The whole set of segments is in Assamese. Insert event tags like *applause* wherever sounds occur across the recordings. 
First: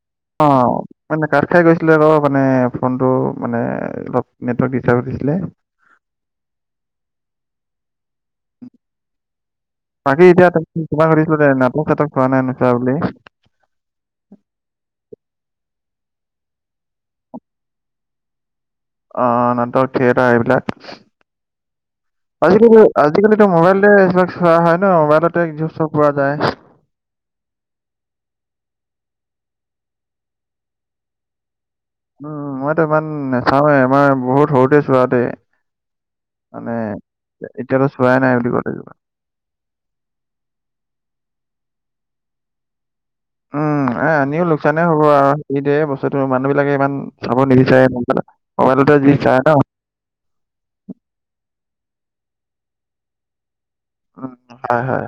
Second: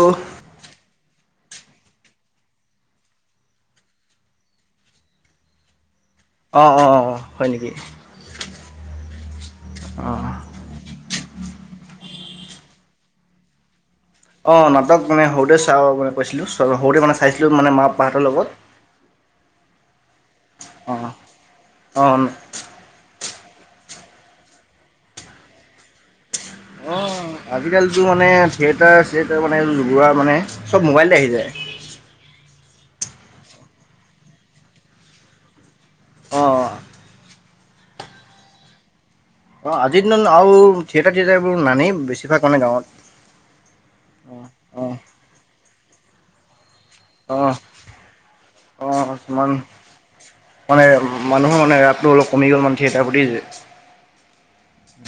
অ অ কাঠ খাই গৈছিলে ৰ মানে ফোনটো মানে অলপ নেটৱৰ্ক ডিষ্টাৰ্ব কৰিছিলে। অ অ অ হয় নেকি? অ বাকী এতিয়া তেনে তোমাক সুধিছিলো দে ন। *unintelligible* অঁ নাটক মানে সৰুতে চাওঁ মানে কৈছিলো সৰুতে মানে চাইছিলো মানে মা পাপাহঁতৰ লগত। অ নাটক থিয়েটাৰ এইবিলাক। অ অ। আজিকালি আজিকালিতো মোবাইল এইবিলাক চোৱা হয় ন। মোবাইলতে চব পোৱা যায়। আজিকালিতটো মানে থিয়েটাৰ চিয়েটাৰ মানে এইবোৰ মানে চব মোবাইলতে আহি যায়। উম মইতো ইমান নাচাওৱে। আমাৰ বহুত সৰুতে চোৱা দেই। অ মানে এতিয়াতো চোৱাই নাই বুলিলে কব লাগিব। অ আজিৰ দিন আৰু থিয়েটাৰ থিয়েটাৰবোৰ নানেই বেছিভাগ মানে ন গাঁৱত। উম এ অ আনিও লোকচানে অ হ'ব আৰু। ফিৰিতে বস্তুটো মানুহ বিলাকে ইমান অ চাব নিবিচাৰে ন। মোবাইল অ মোবাইলতে যি চাই কিছুমান ন মানে মানে মানুহৰ ৰাপটো অলপ কমি গ'ল মানে থিয়েটাৰ প্ৰতি যে উম হয় হয়।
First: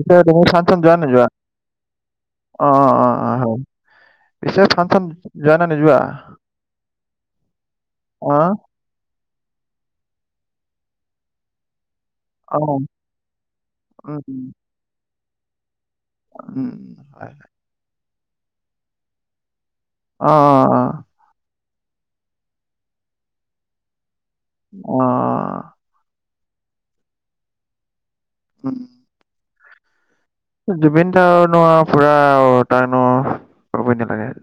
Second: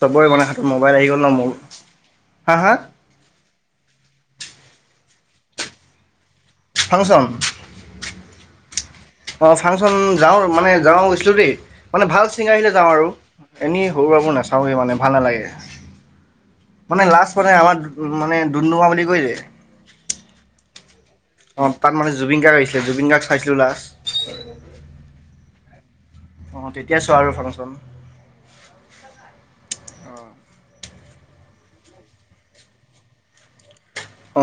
চবৰে তুমি মানে হাতত ফাংচন যোৱা মোবাইল নে আহি গ'ল নোযোৱা? ন মোৰ হা অ হা অ অ। পিছে ফাংচন যোৱা নে নোযোৱা? ফাংচন অঁ, অ ফাংচন যাওঁ। মানে গাওঁত গৈছিলো দেই। মানে ভাল ছিংগাৰ আহিলে অঁ, যাওঁ আৰু এনেই সৰু-সুৰাবোৰ উম, নাচাওঁৱে মানে ভাল নালাগে। উম, মানে হয়। লাষ্ট মানে আমাৰ মানে ডুমডুমা বুলি কৈ যে অ অ অ। অ তাত মানে জুবিন গাৰ্গ আহিছিলে। জুবিন গাৰ্গ চাইছিলো লাষ্ট অ। অ তেতিয়া চোৱা আৰু ফাংচন। উম। অহ। জুবিন দা তাৰনো পুৰা আৰু তাইনো অ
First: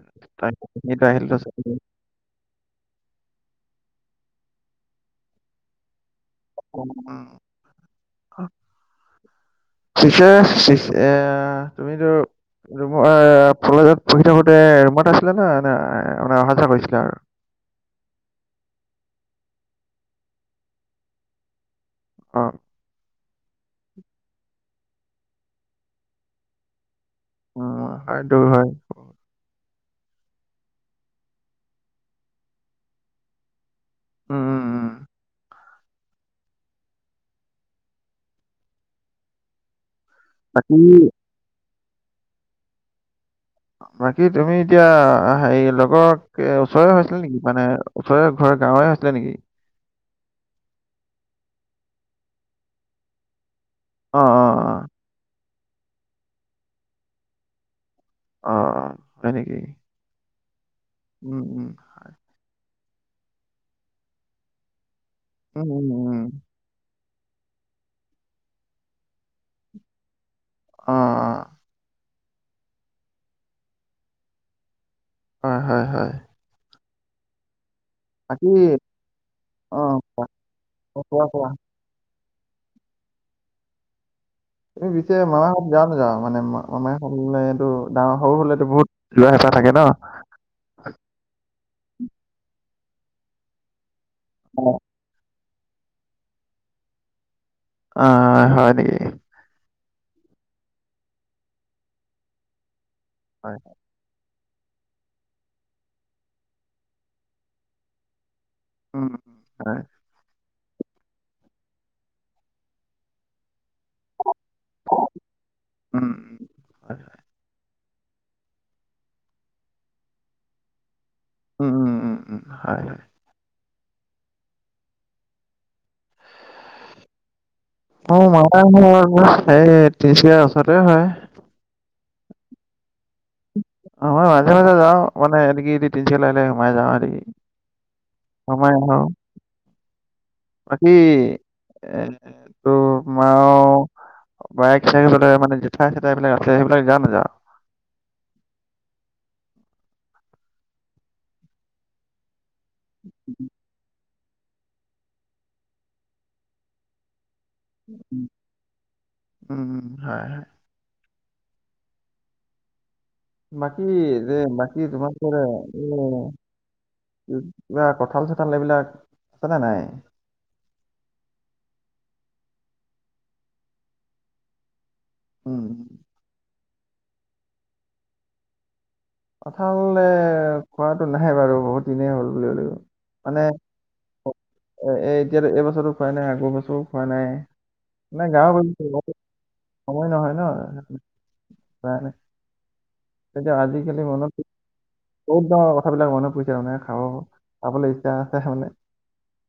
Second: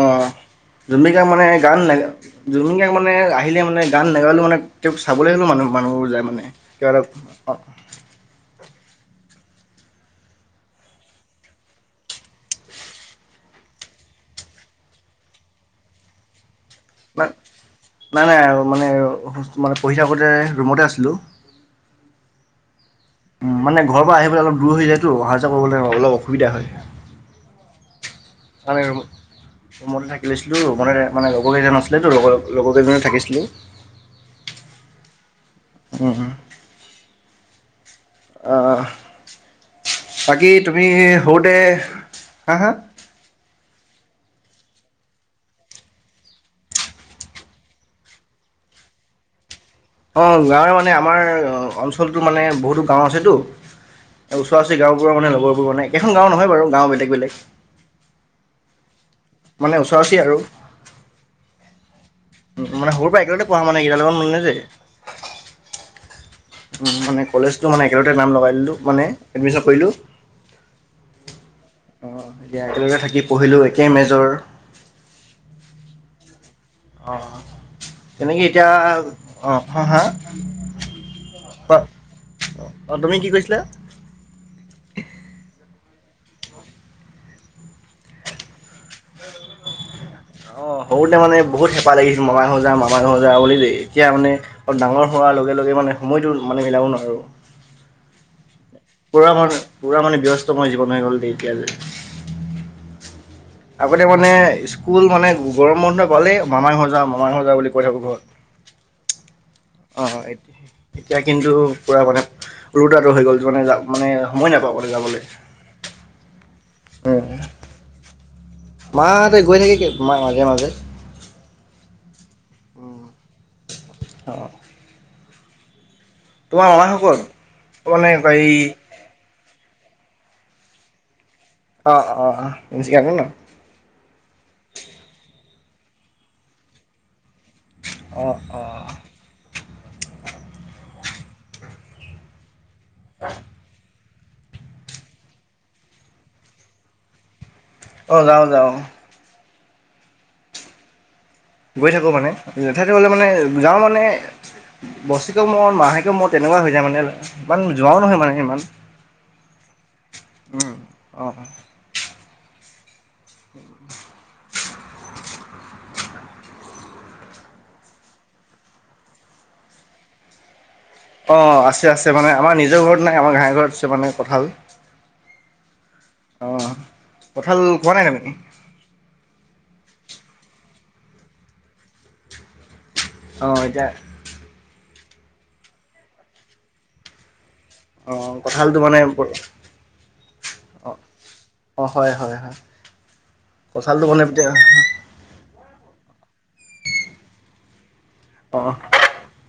জুবিন গাৰ্গ মানে গান জুবিন গাৰ্গ মানে আহিলে মানে গান নেগালেও মানে তেওঁক চাবলৈ হলেও। মানুহ মানুহবোৰ যায় মানে তেওঁক কিবা এটা পিছে পিছে তুমিতো ৰুম কলেজত পঢ়ি থাকোতে ৰুমত আছিলা? ন নে মানে অহা-যোৱা কৰিছিলা? আৰু? নাই। নাই নাই মানে আৰু ৰু মানে পঢ়ি থাকোঁতে ৰুমতে আছিলোঁ। অ। উম মানে ঘৰৰ পৰা আহিব বলৈ অলপ দূৰ হৈ যায়তো। অহা যোৱা কৰিবলৈ অলপ অসুবিধা হয়। সেইটো হয়। আমি ৰুম ৰুমতে থাকি লৈছিলো। ৰুমতে মানে লগৰ কেইজন আছিলেতো লগৰ লগৰ কেইজনে থাকিছিলো। উম উম উম। উমহ। বাকী তুমি সৰুতে হা হা বাকী তুমি এতিয়া হেৰি লগৰক ওচৰে হৈছিলা নেকি মানে ওচৰে ঘৰ গাঁৱৰে আছিলে নেকি? অ গাঁৱে মানে আমাৰ অঞ্চলটো মানে বহুতো গাঁও আছেতো। অ', ওচৰা-ওচৰি অ', গাঁওবোৰৰ মানে লগৰবোৰ মানে একেখন গাঁও নহয় বাৰু। গাঁও বেলেগ বেলেগ। অ। হয় নেকি? মানে ওচৰা-ওচৰি আৰু। উম উম হয়। উ মানে সৰুৰে পৰা একে লগতে পঢ়া মানে সিহঁতৰ লগত মানে যে উম উম উম। মানে কলেজতো মানে একে লগতে নাম লগাই দিলো মানে এডমিছন কৰিলো। অ', অ', অ এতিয়া একেলগে থাকি পঢ়িলো, একে মেজৰ, হয় হয় হয়। অ তেনেকে বাকী এতিয়া অ খ হা অ', কোৱা, কোৱা। অ অ তুমি কি কৈছিলা যাও নাযাও মানে মমে হৰুলে এইটো ডাঙৰ সৰু হ'লেতো বহুত লোৱা হেঁপাহ থাকে ন *unintelligible* অ সৰুতে মানে বহুত হেঁপাহ লাগিছিল মমাই সজা মামাই জাও বুলি দেই *unintelligible* এতিয়া মানে অ', অলপ ডাঙৰ হোৱাৰ লগে লগে মানে সময়টো মানে মিলাব নোৱাৰোঁ অ হয়। নেকি? পুৰা মান পুৰা মানে ব্যস্ত মই জীৱন হৈ গ'ল দেই এতিয়া যে হয়, আগতে মানে স্কুল মানে গৰম মৰুনা পালেই মামাই ঘহৰ যা মামাহৰ যাওঁ বুলি কৈ থাকো ঘৰত - উম হয়। এতিয়া কিন্তু পুৰা মানে উৰু তাটো হৈ গ'ল মানে যাম মানে সময় নাপাযো মানে যাবলে উম, উম, হয়, উম। মাহঁতে গৈ থাকে ম মাজে মাজে- উম উম উম উম হয় উম হয়। অ তোমাৰ মমাঘৰ কত - অ মামাঘৰ তিনিচুকীয়া ওচৰতে হয়। অ অ অ কাকো ন অ মই মাজে মাজে যাও মানে এনে কি তিনিচুকীয়া যাওতে সোমাই যাওঁ। সে অঁ অঁ বাকী এ তোৰ মা বাইক চাইক বোলে মানে জেঠাই চেঠাই এইবিলাক আছে সেইবিলাক যাঅ নাযাওঁ। অ যাওঁ যাওঁ। গৈ থাকো মানে যঠাইহতে গলে মানে যাওঁ মানে *unintelligible* বছেক মোৰত মাহেকৰ মোৰত তেনেকুৱা হৈ যায় মানে *unintelligible* ইমান যোৱাও নহয় উম, মানে ইমান উম, হয়, হয়। উম *unintelligible* অঁ অঁ বাকী যে বাকী তোমালোকে *unintelligible* কিবা কঠাল চঁঠাল এইবিলাক আছেনে নাই অ আছে আছে মানে আমাৰ নিজৰ ঘৰত নাই আমাৰ ঘাঁহৰ ঘাইঘৰত আছে মানে কঁঠাল *unintelligible* উম অ কঠাল কোৱা নাই তুমি *unintelligible* কটালে খোৱাটো নাহে বাৰু বহুত দিনেই হ'ল বুলিব লাগিব *unintelligible* অঁ এতিয়া এ এ এতিয়াতো এইবছৰটো খোৱাই নাই আগৰ বছৰো খোৱা নাই অ', *unintelligible* মানে গাও কঁঠালটো মানে বুলি সময় নহয় ন স অ', *unintelligible* অ হয় হয় হয় কঁঠালটো মানে *unintelligible* এতিয়া বহুত ডাঙৰ কথাবিলাক মনত পৰিছে তানে খাব খাবলৈ আছে অ মানে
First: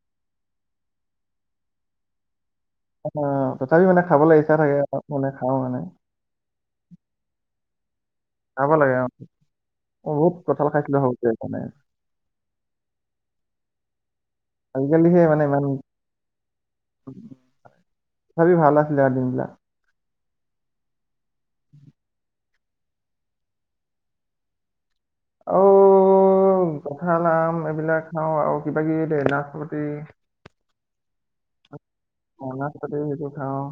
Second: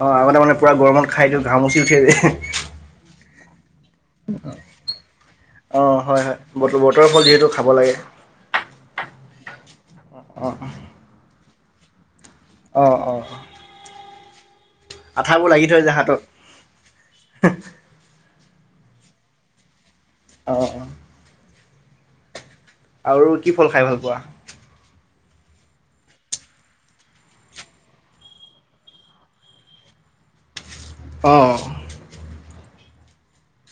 অ আগতে মানে পুৰা গৰমত খাই দিও ঘামচি উঠে যে *unintelligible* অ তথাপি মানে খাবলৈ ইচ্ছা থাকে মানে খাওঁ মানে অ', হয় হয় বতৰ বতৰৰ ফল যিহেতু খাব লাগে খাব লাগে অ মই বহুত কঁঠাল খাইছিলো সৰুতে মাণে *unintelligible* অঁ অঁ আজিকালিহে মানে ইমান হাতত। তথাপি ভাল আছিলে দিন বিলাক *unintelligible* অ উ আৰু কি ফল খাই ভাল পোৱা *unintelligible* আও কঁঠাল আম এইবিলাক খাওঁ আৰু কিবা কিবি দ নাচপতি *unintelligible* অঁ। মাতে সেইটো খাওঁ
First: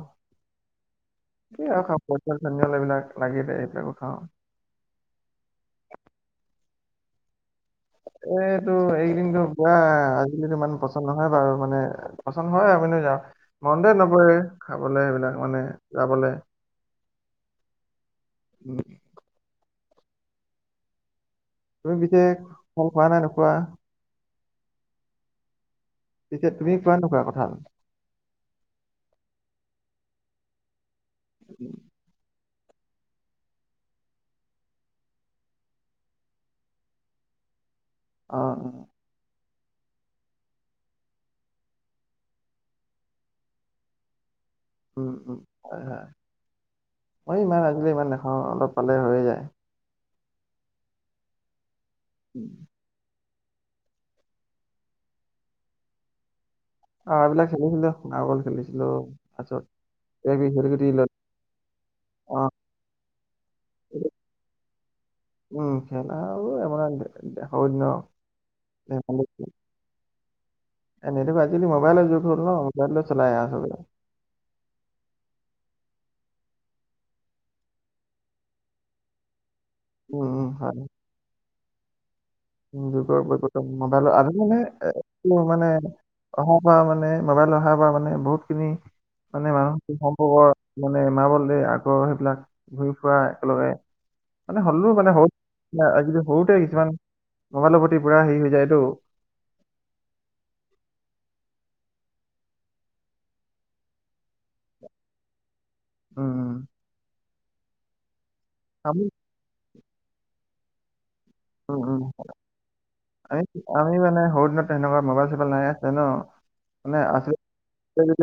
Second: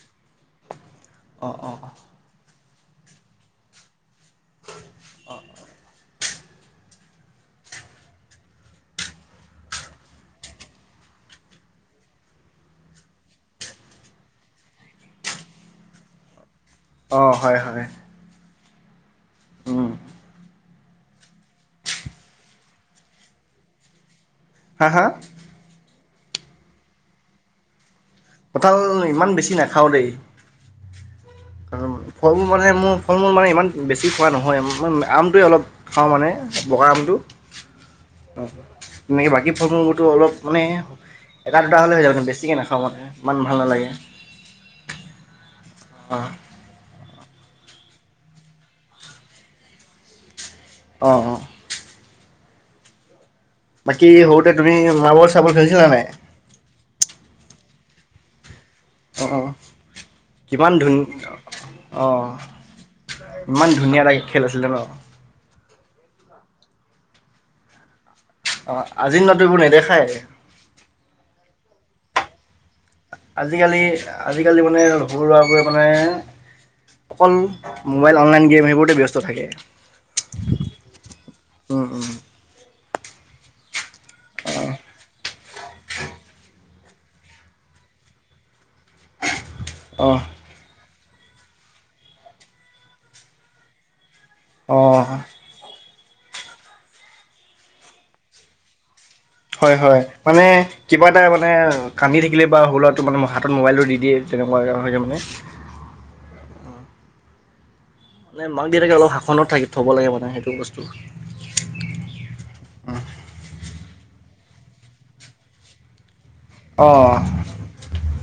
অ', কি অ', আৰু খাব। ধনিয়ল এইবিলাক লাগি সেইবিলাকো খাওঁ। অঁ অঁ। এইটো এইকেইদিনো পুৰা আজিকালি টো ইমান পচন্দ নহয় বাৰু মানে পচন্দ হয় আৰু- মনতে নপৰে খাবলৈ সেইবিলাক মানে যাবলৈ। অঁ হয় হয়। উম'। উমঁ। তুমি পিছে ভাল খোৱা নে নোখোৱা? হাঁ হাঁ? পিছে তুমি খোৱা নোখোৱা কথাল? কঁঠাল ইমান বেছি নাখাওঁ দেই। উম' ফল-মূল মানে মোৰ ফল-মূল মানে ইমান বেছি খোৱা নহয় মানে আমটো অলপ খাওঁ মানে বগা আমটো। *unintelligible* *inaudible* অঁ। অ', তুমি বাকী ফল-মূলবোৰ টো অলপ মানে- এটা দুটা হ'লে হৈ যাব কিন্তু বেছিকে নাখাওঁ মানে ইমান ভাল নালাগে। উমঁ উমঁ হয়। অ', মইও ইমান আজিকালি ইমান নাখাওঁ অলপ পালে হৈয়ে যায়। অঁ অঁ। উমঁ। বাকী' সৰুতে তুমি মাৰ্বল- চাৰ্বল খেলিছিলা নাই? অঁ এইবিলাক খেলিছিলো দিয়া মাৰ্বল খেলিছিলো। অঁ অ', অ', তাৰপাছত এইবিলাক কিমান শিলগুটি ধুন বিলাক অ'। অঁ। ইমান ধুনীয়া লাগে খেল আছিলে ন'? উমঁ। খেলা আৰু মানে সৰু দিনৰ- অঁ আজি নতুনবোৰ নেদেখাই। এ' আজিকালি মোবাইলৰ যুগ হ'ল ন'। মোবাইলত চলাই আৰু চবে আজিকালি আজিকালি মানে সৰু ল'ৰাবোৰে মানে- অকল মোবাইল, অনলাইন গেম সেইবোৰতে ব্যস্ত থাকে। উমঁ হয়। উমঁ উমঁ। আজি যুগৰ বৈজতম মোবাইলৰ। আজিকালি মানে- অহাৰ পৰা মানে মোবাইল অহা পৰা মানে বহুতখিনি- মানে মানুহৰ কি অঁ অঁ সম্ভৱৰ মানে মাৰ্বল আগৰ সেইবিলাক ঘূৰি ফুৰা একেলগে- মানে হ'লো অঁ মানে সৰু আজি সৰুতে কিছুমান- মোবাইলৰ প্ৰতি পুৰা হেৰি হৈ যায় টো। হয় হয় মানে কিবা এটা মানে কান্দি থাকিলে বা সৰু'তে মানে হাত'ত মোবাইলটো দি দিয়ে। তেনেকুৱাকে হৈ গ'ল মানে। উমঁ। মানে মাক দেউতাকে অলপ শাসনত থাকি থ'ব লাগে মানে সেইটো বস্তু। উমঁ উমঁ। আমি মানে সৰু দিনতে তেনেকুৱা মোবাইল-চোবাইল নাই হৈছিলে ন' মানে অঁ আছিলে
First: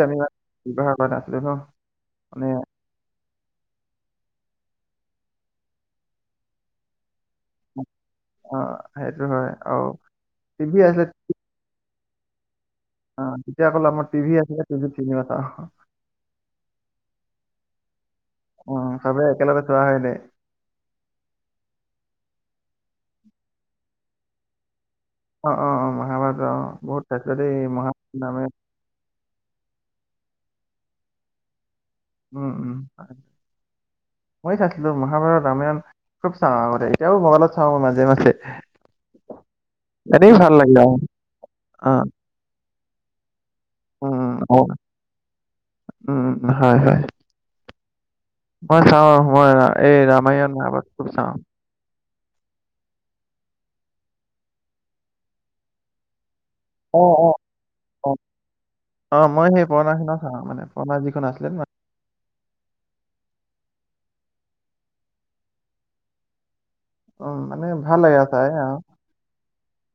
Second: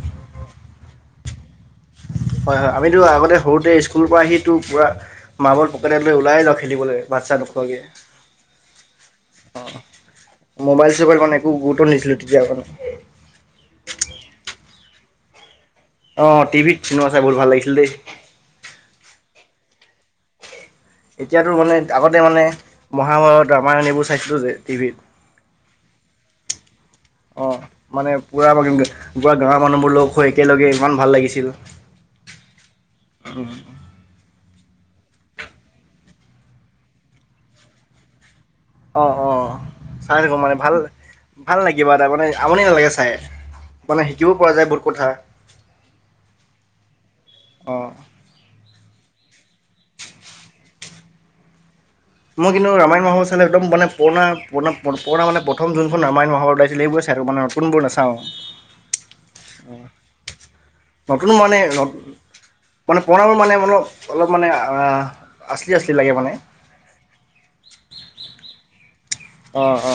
আমি- কিবা'হৰ কাৰণে আছিলে ন'। মানে হয় হয়। আমিতো আগতে সৰুতে স্কুলৰ পৰা আহি- টো পুৰা মাৰ্বল পকেটত লৈ ওলাই যাওঁ খেলিবলে। বাচ্ছা হৈ। অ, সেইটো হয় অঁ। আৰু টিভি আছিলে মোবাইল-চোবাইল একো গুৰুত্ব নিদিছিলো তেতিয়া একো। অ, তেতিয়া অকল আমাৰ *unintelligible* অ' টিভিত কোনো চাই বহুত ভাল লাগিছিল দেই। ভাম একেলগে থোৱা হয় নাই। এতিয়াতো মানে আগতে মানে মহাভাৰত ৰামায়ণ এইবোৰ চাইছিলো যে টিভিত অ' অ' অ' মহাভাৰত অ' বহুত চাইছিলোঁ অ' দেই মহাভাৰত মানে ৰামায়ণ। পুৰা পুৰা গাঁৱৰ মানুহবোৰ লগ হৈ একেলগে ইমান ভাল লাগিছিল। উম উম মই চাইছিলো মহাভাৰত ৰামায়ণ খুব চাওঁ আগতে এতিয়াও মোবাইলত চাওঁ মই মাজে মাজে অ অ চাই এনেই থাকো মানে লাগে ভাল আৰু ভাল লাগিব অ', তাৰমানে আমনি নালাগে মানে উম, শিকিব উম, পৰা অ, যায় বহুত কথা উম, উম, উম, হয়, হয়। অঁ মই চাওঁ মই এই ৰামায়ণুৰ চাওঁ মই কিন্তু ৰামায়ণ মাহৰ চালে একদম মানে পুৰণা পুৰা পুৰণা মানে প্ৰথম যোনখন ৰামায়ণ মাহৰ ওলাইছিল এইবোৰ আছে অ', আৰু অ', মান কোনবোৰ অ', অ', মই সেই নাচাওঁ অ পুৰণাখিনি চাওঁ মানে পুৰণা যিখন নতুন আছিলে মানে ন নত মানে পণাল মানে মলপ অলপ মানে আচলি আচলি লাগে মানে উ মানে ভাল লে তাই অ আহ অ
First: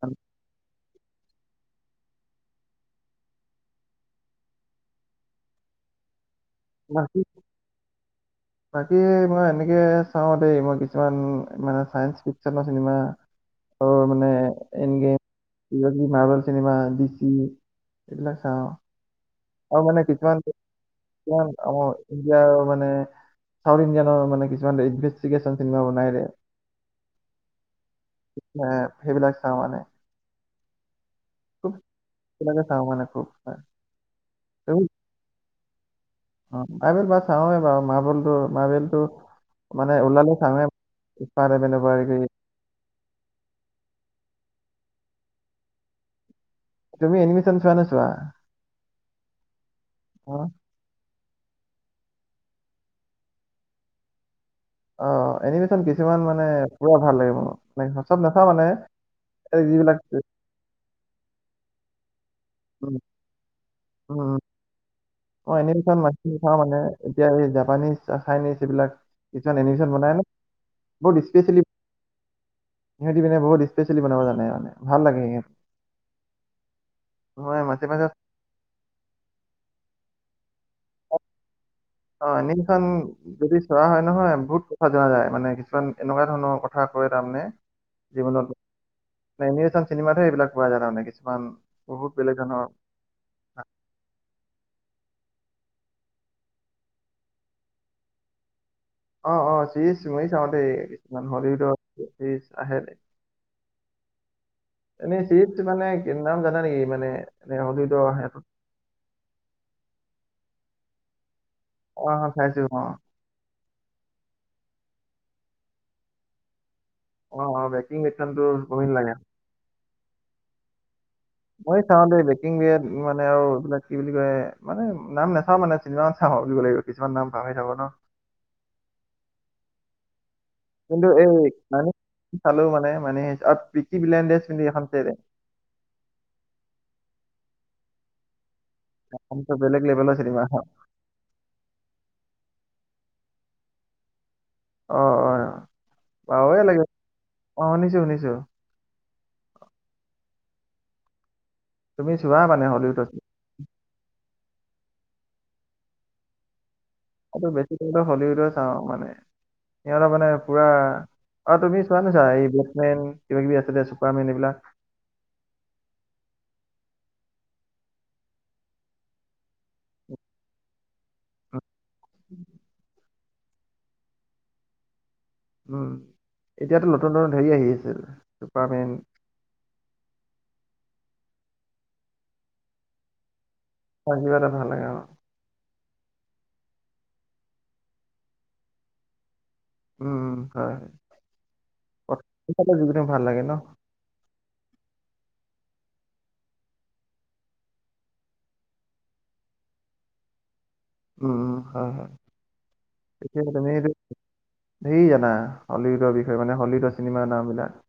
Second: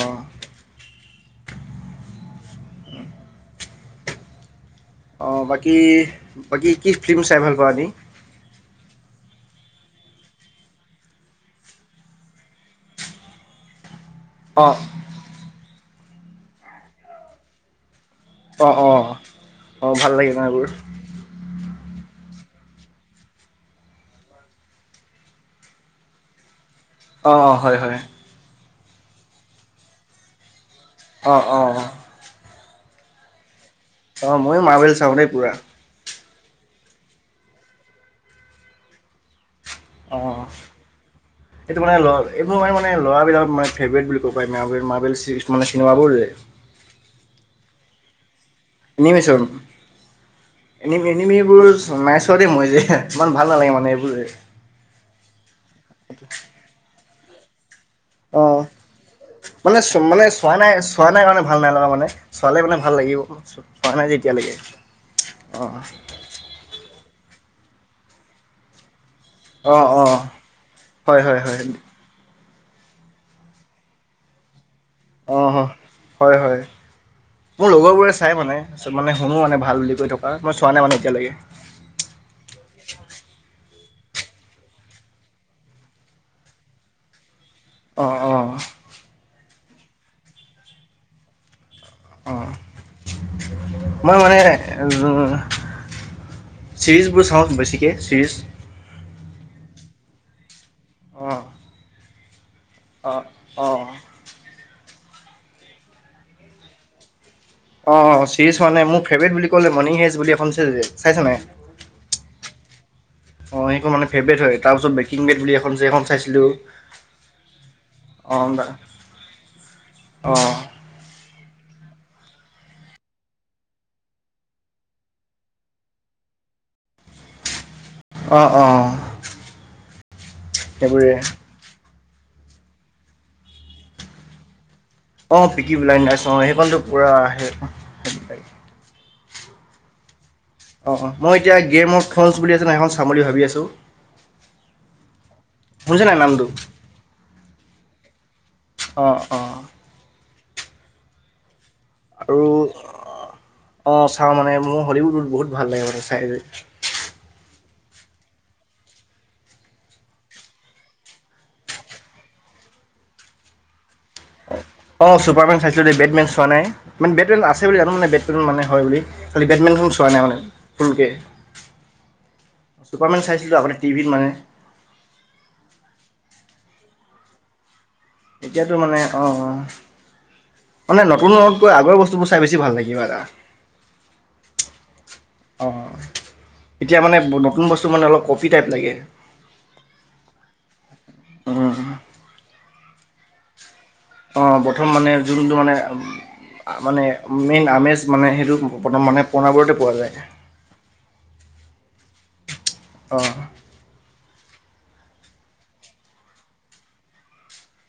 অ বাকী বাকী কি ফিল্ম চাই ভাল পা আনি। বাকী মই এনেকে চাওঁ দেই মই কিছুমান মানে চাইন্স ফিকচনৰ চিনেমা আৰু মানে অঁ এনগে মাৰ্বেল চিনেমা দি চি অ অ আৰু মানে কিছুমান কিমান আ ইণ্ডিয়াৰ মানে চাউথ ইণ্ডিয়ানৰ মানে কিছুমান ইনভেষ্টিগেশচন চিনেমা বনাই অঁ অঁ হয় হয় এ সেইবিলাক চাওঁ মানে অঁ অঁ অঁ ত মানে খুব হয় অ' মই মাৰভেল চাওঁ দেই পুৰা অ' মাইবেল বা চাৱে বাৰু মলত মেলটো অ' মেনৰ, এইটো মানে ল এইবোৰ ম মানে লৰাবলাক মে ফেভট বুলি ত মাৰ কি চিনেমাবোৰ যে তুমি এনমিছন চোৱা নচোৱা? এনিমছৰ নিম চম এইবোৰ নাই চোৱা দেই মই যে ইমান ভাল নালাগে মানে এইবোৰ অ' এনিমেশচন কিছুমান মানে পুৰা ভাল লাগে মনত ম চব নাথা অঁ। মানে যিবিলাক খোৱা নাই কাৰণে ভাল নাই লগা মানে। চোৱালে মানে ভাল উম, লাগিব পোৱা নাই। উম, যেতিয়ালৈকে অ' এনিমেশ্যন মাছখিনি চাওঁ মানে এতিয়া এই জাপানিজ চাইনিজ এইবিলাক কিছুমান অঁ এনিমেশ্যন বনাই অঁ ন বহুত হয় হয় হয় স্পেচিয়েলি সিহঁতি মান বহুত স্পেচিয়েলি বন জানোনে। আহ হয় হয়। মই মোৰ মাজে লগৰ মাজে বোৰে চাই মানেছত মানে শুনো মানে ভাল বুলি কৈ থকা মই চোৱা নাই মানে এতিয়ালৈকে। যোৱা হয় নহয় বহুত কথা জোৱা যায় মানে কিছুমান এনেকুৱা ধৰণৰ কথা কয় তাৰমানে অ' অ' ন এনে চাম চিনেমাতো এইবিলাক পোৱা যায় ত মানে কিছুমান বহুত অ' বেলেগ ধৰণৰ মই মানে ছিৰিজবোৰ চাওঁক বেছিকৈ। ছিৰিজ অ' অ' চিজ মই চাওঁতে কিছুমান হলিউডৰজ অ' অ' এনেই শত মানে নাম জানা নেকি মানে? এনে অ হলিউডৰ আহে চিৰিজ মানে মোৰ ফেভট বুলি কলে মৰ্ হেজ বুলি এ চাইছা নাই। অ অ, চাইছো অ অ সেইখন মানে ফেভৰেট হয় তাৰ পিছত বেকিং বেট বুলি এ এখন চাইছিলো? অ অ বেকিং মথনটো কম ন লাগে। অঁ মই চাও দ বেকিং মানে আৰু এইবিলাক কি বুলি কয় মানে নাম নাচাও মানে চিনেমাান চাও। অ বুজিব লাগিব কিছুমান নাম পাহৰি থাকো ন। অ' অ' কিন্তু সেইবোৰে এই মান চালো মানে মানে প্ৰ বিলডজ কিু এখন। অ' পিকি বিলাই নাইছ অ' সেইখনতো পুৰাব। বেলেগ লেভেলৰ চিনেমা। এখন অ' অ' মই এতিয়া গেম অ' ফছ বুলি আছে ন এখন চাম বুলি ভাবি আছোঁ? অ' অ' শুনিছে নাই নামটো বাউএ লাগে অ' শুনিছো শুনিছো? অ' অ' তুমি আৰু চোৱা মানে হলিউডছ। অ' চাওঁ মানে মোৰ হলীউডত বহুত ভাল লাগে মানে চাই। এইটো বেছি হলিউডো চাওঁ মানে সিহঁতৰ মানে পুৰা। অ' তুমি চোৱা নাছা এই ব্লেকমেন কিবা কিবি আছিল চুপাৰমেন এইবিলাক? অ' চুপাৰমেন চাইছিলো বেটমেন চোৱা নাই মানে বেটমে আছে বুলি জানো মানে বেট মানে হয় বুলি বেটমেন। ধ চোৱা নাই মানে সেনকে। অ' কমেণ্ চাইছিলোঁ আপোনাৰ টিভিত মানে। উম এতিয়াতো নতুন নতুন হেৰি আহি আছিল? এতিয়াতো চুপাৰমেন মানে অ' অ' মানে নতুনতকৈ আগৰ বস্তুবোৰ চাই বেছি ভাল লাগে কিবা এটা। কিবা এটা ভাল লাগে মাৰ। অঁ এতিয়া মানে নতুন বস্তু মানে অলপ কফি টাইপ লাগে। উম হয় হয় যোগ ভাল লাগে ন। অ প্ৰথম মানে যোনটো মানে। মানে মেইন আমেজ মানে সেইটো মানে পণাবোৰতে পোৱা যায়। উম হয় হয় অঁ এতিয়টো। ধেৰি জানা হলীউডৰ বিষয়ে মানে হলীউডৰ চিনেমাৰ নামবিলাক।